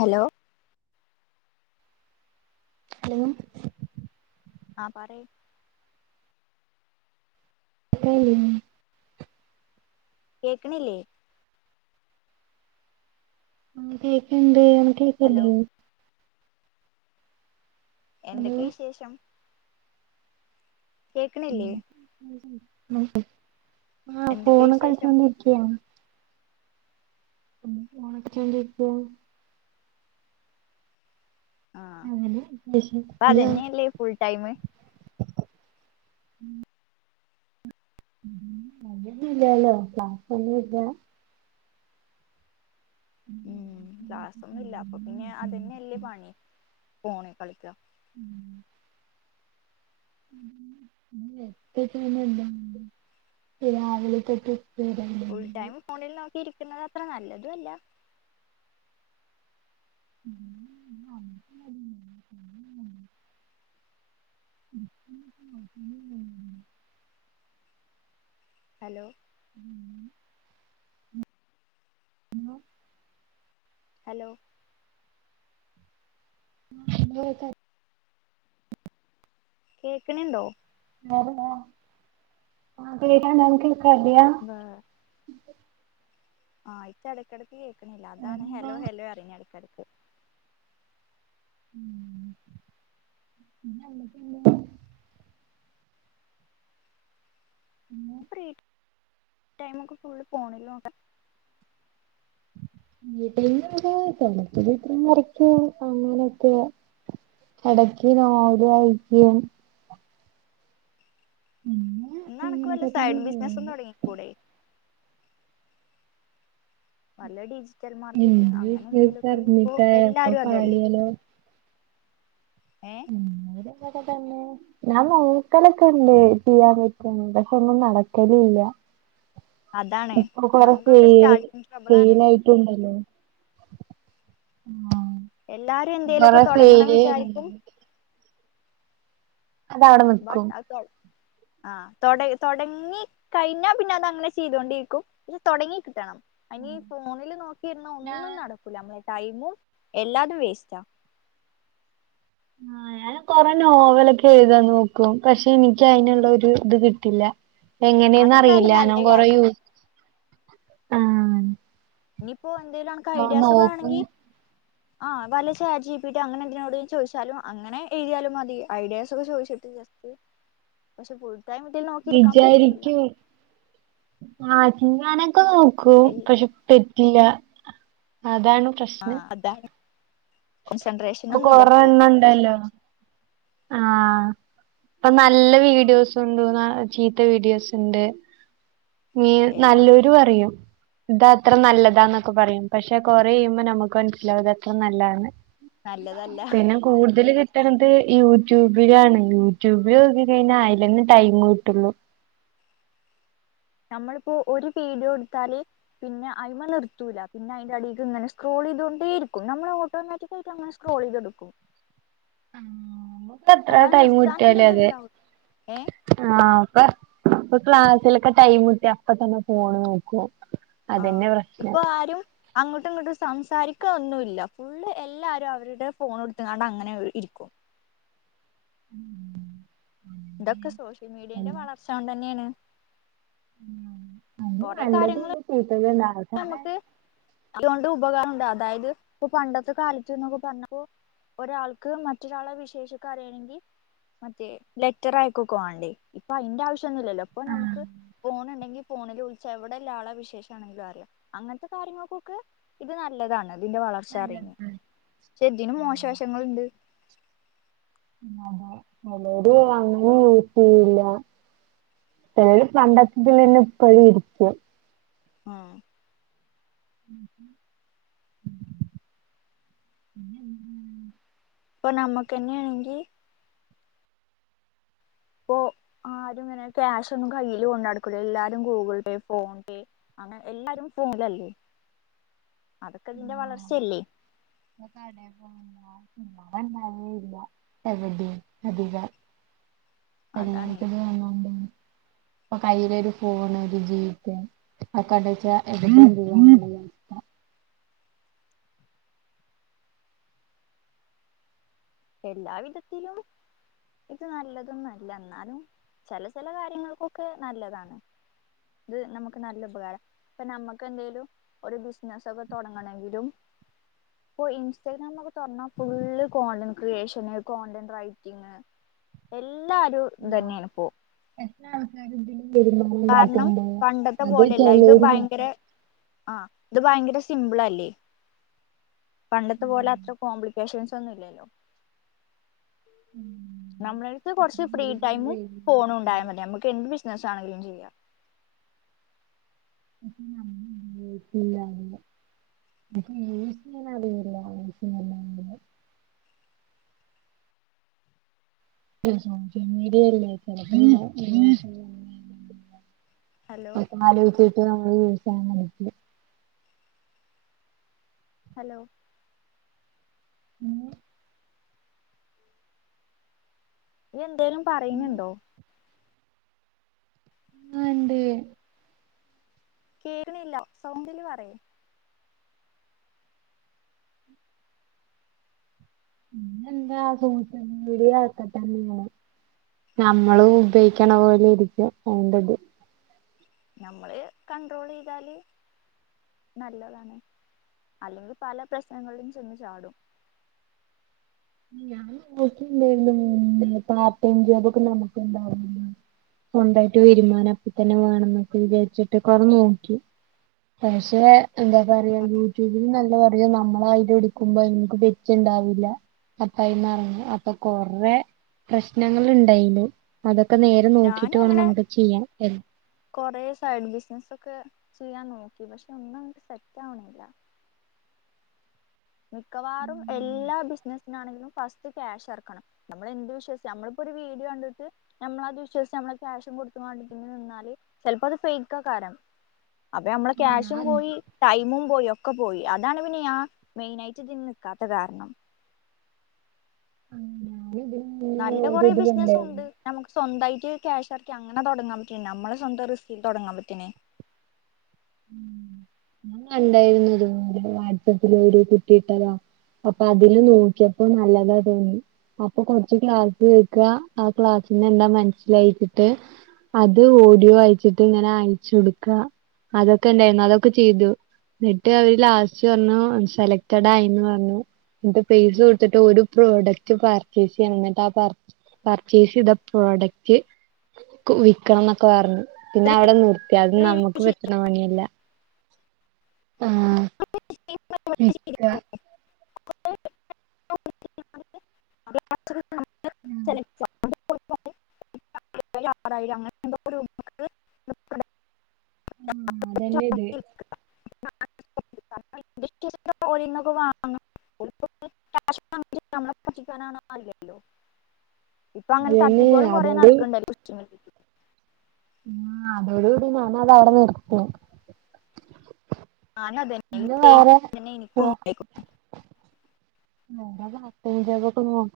Hello ലോം ആ പറയ് ഹലോ കേക്കിണില്ലേ ആഹ് കേക്ക്ണ്ട് അനക്ക് ഹലോ കേക്ക്ണില്ലേ ഹലോ എന്തൊക്കെ വിശേഷം കേക്ക്ണില്ലേ ആ എന്തൊക്കെയ ഫോണി വിശേഷം കളിച്ചോണ്ടിരിക്യാണ് ഉം ഫോണ് കളിപ്പിച്ചോണ്ടിരിക്യാണ് ആഹ് അങ്ങനെ വിശേഷം ഇപ്പ ഇയ്യോ അതെന്നെയല്ലേ ഫുൾടൈമ് [inaudible] ക്ലാസ് ഒന്നും ഇല്ല ഉം ക്ലാസ്സൊന്നു ഇല്ല അപ്പൊ പിന്നെ അതന്നെയല്ലേ പണി ഫോണി കളിക്ക ഉം [inaudible] രാവിലെ തൊട്ട് ഫുൾ ടൈമ് ഫോണി നോക്കി ഉരിക്കുന്നതും അത്ര നല്ലതും അല്ല [inaudible] [unintelligible] ഹലോ ഉം ഹലോ ഹലോ ക കേക്ക്ണ് ണ്ടൊ വേറെന്താ ആഹ് കേൾക്ക്ണണ്ട് അൻക്കേക്കണ്ല്യാ ങ്ങാ ആഹ് അയിറ്റടക്കടക്ക് കേൾക്കണില്ല അതാണ് വേറെന്താ ഹെലോ ഹെലോറിഞ്ഞടക്കടക്ക് ഉംപിന്നെ ന്തോ ക്കെണ്ട് ഊ മ് ഫ്രീ ടൈമൊക്കെ ഫുള്ള് ഫോണിലോക്ക വീട്ട്ന്നൊകെ [unintelligible] [unintelligible] ങ്ങനൊക്കെ എടക്കി നോവല് വാഴ്ക്യും മ് നേ ന്നാ അൻക്ക് വല്ല സൈഡ് ബിസിനസ്സും തൊടങ്ങി കൂടെ വല്ല ഡിജിറ്റൽ എന്ത് മാർക്കറ്റിങ് അങ്ങനെ വിശേഷം എന്തേലുഒക്കെ ഇപ്പോ അറിഞ്ഞിട്ടാ എപ്പ എല്ലാരും അതല്ലേ പാളിയാലോ ഏ ഇന്ന വിടിങ്ങനൊക്കെത്തന്നെ ഞാൻ നോക്കലൊക്കെ ണ്ട് ചെയ്യാൻ പറ്റുന്ന് പക്ഷെ ഒന്നും നടക്കെല് ഇല്ല അതാണ് ഇപ്പൊ കൊറേ നമുക്കൊക്കെ ഫീൽ സ്റ്റാർട്ടിങ് ട്രബിളാണ് ഫെയിൽആയി ട്ട് ണ്ടല്ലോ ആഹ് എല്ലാരും എന്തേലുമൊക്കെ കൊറേ തുടങ്ങണം ഫെയ്ല്ഇണ്ട് വിചാരിക്കും അത് അവിടെ ബട്ട് നിക്കും അത് തൊ ആഹ് തൊടയ് തൊടങ്ങി കഴിഞ്ഞാ പിന്നെ അതങ്ങനെ ചെയ്തോണ്ടിരിക്കുംപിന്നെ തൊടങ്ങി കിട്ടണം അയ്നീ ഫോണില് നോക്കിയിരുന്നാ ഞാൻ ഒന്നും നടക്കൂല അമ്മളെ ടൈമും എല്ലാതും വേസ്റ്റാ ആഹ് ഞാൻ [inaudible] കൊറെ നോവലൊക്കെ എഴുതാൻ നോക്കും പക്ഷെ എനിക്ക് അയ്ന്ള്ള ഒരു ത് കിട്ടില്ല എങ്ങനെന്ന് അറിയില്ല അതെന്തായാലും നല്ല ഞാ കൊറേ കാര്യാണ് യൂസ് ആഹ് നിപ്പോ എന്തേലും അൻക്ക് ആഹ് ഐഡിയാസ് നോക്കും വേണങ്കി ആഹ് വല്ല ചാർ ജി പ്പീ ട്ടി അങ്ങനെന്തിനോടെ ലും ചോയ്ച്ചാലും അങ്ങനെ എഴുതിയാലും മതി ഐഡിയാസൊക്കെ ചോയ്ച്ചിട്ട്.. ജസ് ട്ട് പക്ഷെ ഫുൾടൈമ്ട്ടി നോക്കിയിരിക്കാൻ പറ്റു ല്ല ആ ത്ഞാനൊക്കെ ന്നോക്കും എൽ പക്ഷെ പെറ്റ്ല്ല അതാണ് പ്രശ്നം ആഹ് അതാണ് കൊൺസൻട്രേഷ് പ്പകൊറെ എണ്ണം ണ്ടല്ലോ ആഹ് പ്പം നല്ല വീഡിയോസുണ്ട് ന്നാ ചീത്ത വീഡിയോസ്ണ്ട് നീ എല്ലാം ന്ല്ലോരു പറയും തത്ര നല്ലതാന്നൊക്കെ പറയും പക്ഷെ കൊറെ എയ്യുമ്പോ നമുക്ക് മനസ്സിലാവും ഇത് എത്ര നല്ലാതാ ന്ന് ന്ല്ലതല്ല. ഹ് കൂടുതല് കിട്ടണത് യൂട്യൂബിലാണ് യൂട്യൂബിൽ നോക്കി കഴിഞ്ഞാ അയ്ലെന്നെ ടൈം കിട്ടുള്ളൂ ഞമ്മള്പ്പോ ഒരു ബീടിയോ ഇട്ത്താല് പിന്നെ അയ്മേ ന്ന്ർത്തൂല പിന്നെ അയ്ന്റെ അടീക്ക് ങ്ങനെ സ്ക്രോളൈതോണ്ടേ ഇരിക്കും നമ്മള് ഓട്ടോമാറ്റി തെയ്റ്റങ്ങനെ സ്ക്രോളെ യ്തോണ്ട്ക്കും ആം മൊത്തം എത്ര അല്ലാതെ ടൈമ് കിട്ട്ആ ലേ നിർത്താനില്ലത് അതെ ഇണ്ടാവും ഏ ആഹ് പ്പൊ ഇപ്പ ക്ലാസ്സ്‌ലൊക്കെ ടൈമ് ട്ടിഅപ്പ തന്നെ ഫോണ് നോക്കും ആഹ് അതന്നെ പ്രശ്നം ഇപ്പൊ ആരും അങ്ങൊട്ടു ഇങ്ങൊട്ടു സംസാരിക്ക്ന്നുല്ല ഫുള്ള് എല്ലാരും അവരുടെ ഫോണ് ഇട്ത്ത്കാണ്ട് അങ്ങനെ ഒര് ഇരിക്കും ഉഉം തൊക്കെ സോഷ്യൽ മീഡിയന്റെ വളർച്ച കൊണ്ടെന്യായാണ് അത് നല്ലതണ്ട് ചീത്തതുണ്ടാവും പ്പ അമക്ക് അതൊണ്ട് ഉപകാരംണ്ട് അതായത് ഇപ്പൊ പണ്ടത്തെ കാലത്ത്ന്നൊക്കെ പർഞ്ഞപോ ഒരാൾക്ക് മറ്റൊരാളെ വിശേഷൊക്ക അറിയണെങ്കി മറ്റേ ലെറ്ററയ്ക്കോക്ക വാണ്ടേ ഇപ്പ അയ്ന്റെ ആവശ്യന്നുല്ലല്ലോ ഇപ്പ ന്നമ്ക്ക് ഫോണ് ണ്ടെങ്കി ഫോണ്ല് വിളിച്ച് എവിടെള്ള ആളെ വിശേഷാണെങ്കിലും അ റിയ അങ്ങൻത്ത കാര്യങ്ങൾക്കൊക്കെ ഇത് നല്ലതാണ് ഇതിന്റെ വളർ അതെ ചറിണ് ക്ഷേ ദിനും മോശവശങ്ങള്ണ്ട് അതെ അതേടീ അങ്ങ് ഓയ്ട്ടേയില്ല ചെലോല് പണ്ടത്ത്ൻ്റെ പേര്ല് ഇപ്പഴും ഇട്ക്കും ആഹ് പ്പം ന്നമ്മക്കെന്നെണെങ്കി പ്പൊ ആരും ങ്ങനെ ക്യാഷൊന്നും കയ്യില് കൊണ്ടട്ക്കൂല എല്ലാരും ഗൂഗിൾ പേ ഫോൺ പേ അങ്ങനെ എല്ലാരും ഫോണെല്ലേ അതൊക്കെ ഇതിന്റെ വളർച്ചെല്ലേ ആഹ് കടേ പോണം [unintelligible] എവിടെ അധികാ അതാണേ എല്ലാർക്കും ഇത് വന്നോണ്ടേനി ഇപ്പൊ കയ്യിലൊരു ഫോണ് ഒരു ജീപ്പെ ഒക്കെ അണ്ടച്ചാ എടുക്കേം ചെയ്യാ എല്ലാ വിധത്തിലും ഇത് നല്ലതൊന്നുല്ല എന്നാലും ചെല ചെല കാര്യങ്ങൾക്കൊക്കെ നല്ലതാണ് ഇത് നമുക്ക് നല്ല ഉപകാരാ ഇപ്പ ഞമ്മക്ക് എന്തേലും ഒരു ബിസിനസൊക്കെ തൊടങ്ങണെങ്കിലും ഇപ്പൊ ഇൻസ്റ്റാഗ്രാമൊക്കെ തൊറന്നാ full content creation content writing എല്ലാരും ആഹ് എത്ര ഇതിലും വരുന്ന കാരണം പണ്ടത്തെ പോലേല്ല ഇത് ഭയങ്കര മാത്രം ആഹ് ഇത് ഭയങ്കര സിംമ്പിളല്ലേ പണ്ടത്തെ പോലെ അത്ര കോംപ്ലിക്കേഷൻസ് ഒന്നു ഇല്ലല്ലോ നമ്മുടേടത്ത് കൊറച്ച് ഫ്രീ ടൈമും ഫോണുണ്ടായാ മതി നമുക്ക് എന്ത് ബിസിനസ്സാണെങ്കിലും ചെയ്യാം ഊം ഉം [inaudible] [inaudible] ഹലോ പപ്പമാല ഒക്കിട്ട് നമ്മള് വസായൻ മതി ഹലോ ഇന്ന് എന്തേലും പറയിണ് ണ്ടൊ ആഹ് ണ്ട് കേക്കണില്ല സൗണ്ട്ല് പറയ് ഊം എന്താ സൊഷ്യൽ മീഡിയ അങ്ങൻ തന്നെയാണ് നമ്മളും ഉപയോഗിക്കണ പോലെ ഇരിക്കും അതിന്റത് ഞമ്മള് കണ്ട്രോളെയ്താല് നല്ലതാണ് അല്ലെങ്കി പല പ്രശ്നങ്ങളിലും ചെന്ന് ചാടും ഞാൻ നോക്കുന്നുണ്ടേരുന്നു ഊം പാർട്ട് ടൈം ജോബൊക്കെ നമുക്കും ഉണ്ടാവും സ്വന്തായിട്ട് വരുമാനം അപ്പ തന്നെ വേണംന്നൊക്കെ വിചാരിച്ചിട്ട് കൊറെ നോക്കി പക്ഷേ എന്താ പറയാ യൂട്യൂബും നല്ല പറയും നമ്മളായിട്ട്എടുക്കുമ്പ എനിക്ക് ബെറ്റ്ണ്ടാവില്ല അപ്പ ഐന്നറങ്ങി അപ്പ കൊറെ പ്രശ്നങ്ങളിണ്ടായിനു അതൊക്കെ നേര അത് നോക്കീട്ട് ഞാനും വാണം അങ്ങനെ നമുക്ക് ചെയ്യാൻ ഏഹ് കൊറേ സൈഡ് ബിസിനസൊക്കെ ചെയ്യാൻ നോക്കി പക്ഷെ ഒന്നും നമുക്ക് സെറ്റാവണില്ല മിക്കവാറും എല്ലാ ബിസിനസിനാണെങ്കിലും ഫസ്റ്റ് ക്യാഷ് എറക്കണം നമ്മളെന്ത് വിശ്വാസിച്ച നമ്മളിപ്പൊര് വീഡിയോ കണ്ടിട്ട് ഞമ്മളത് വിശ്വസ്‌ച്ച് നമ്മളാ ക്യാഷും കൊടുത്ത്കാണ്ട്പിന്നെ നിന്നാല് ചെലപ്പത് ഫേക്ക്ക്കാരം അപ്പ ഞമ്മളെ ആഹ് ക്യാഷും പോയി ടൈമും പോയ് ഒക്കെ പോയ് അതാണ് പിന്നെ ഞാ മെയിനായിട്ട് ഇത്ൻ നിക്കാത്ത കാരണം ആഹ് ഞാനിതില്ലേ നല്ല കൊറേ ബിസ്‌നസ്സുണ്ട് നമുക്ക് സ്വന്തായിട്ട് ക്യാഷ്റക്കി അങ്ങനെതൊണ്ടങ്ങാങ്കി നമ്മടെ സ്വന്തം റിസ്ക്കിൽ തൊടങ്ങാൻ പറ്റാണെ ഉം ഞാൻകണ്ടാരുന്നുത് ഇതില് വാട്സപ്പില് ഒരു കുട്ടിയിട്ടതാ പ്പപതില് നോക്കിയപ്പോ നല്ലതാ തോന്നി അപ്പ കൊറച്ച് ക്ലാസ്സ് കേക്ക്വാ ആഹ് ക്ലാസ്സിലെന്താ മനസ്സിലായിച്ച്ട്ട് അത് ഓഡിയോ അയച്ചിട്ട്ങ്ങനെ അയച്ച് കൊടുക്ക അതൊക്കെണ്ടായിര്ന്നു അതൊക്കെ ചെയ്തു ന്നിട്ട് അവര് ലാസ്റ്റ് പർഞ്ഞു സെലക്റ്റടായ്ന്ന് പറഞ്ഞു ന്ന്ട്ട് പേസ്സ് കൊട്ത്തിട്ട് ഒര് പ്രോഡക്റ്റ് പർച്ചേസെയ്യണം ന്ന്ട്ടാ ആപർച്ചേ പർച്ചേസ്യ്ത പ്രോഡക്റ്റ് ക്കു വിക്കണംന്നൊക്കെ പറഞ്ഞ് പിന്നെ അവിടെ നിർത്തിയാത് റിവ്യൂ നമ്മക്ക് ഷീറ്റ് പറ്റണ പണിയല്ല ആഹ് വിക്വാ ചെല [unintelligible] അയിലാടായി അങ്ങനെത്തെന്തൊരു ഉം അതല്ല്ത് നമുക്ക് ഓരീന്നൊക്കെ വാങ്ങാൻ കാശ് വാങ്ങ് ങ്ങി നമ്മളെ പറ്റിക്കാനാണോന്നറിയില്ലല്ലോ ഇപ്പങ്ങനെ അതന്നെ തട്ടിപ്പുകളും കൊറേ അതോട് നടക്കണ്ടല്ലോ ച്ചിരിനേരം [unintelligible] ആഹ് അതോടുകൂടി ഞാനതവിടെ നിർത്തി ഞാനും അതന്നെ ഈ സെയിം [unintelligible] തന്നെ എനിക്കും ഉണ്ടായിക്ക് മിണ്ടാതെ മെസ്സേജ്‌കളൊക്കെ നോക്കും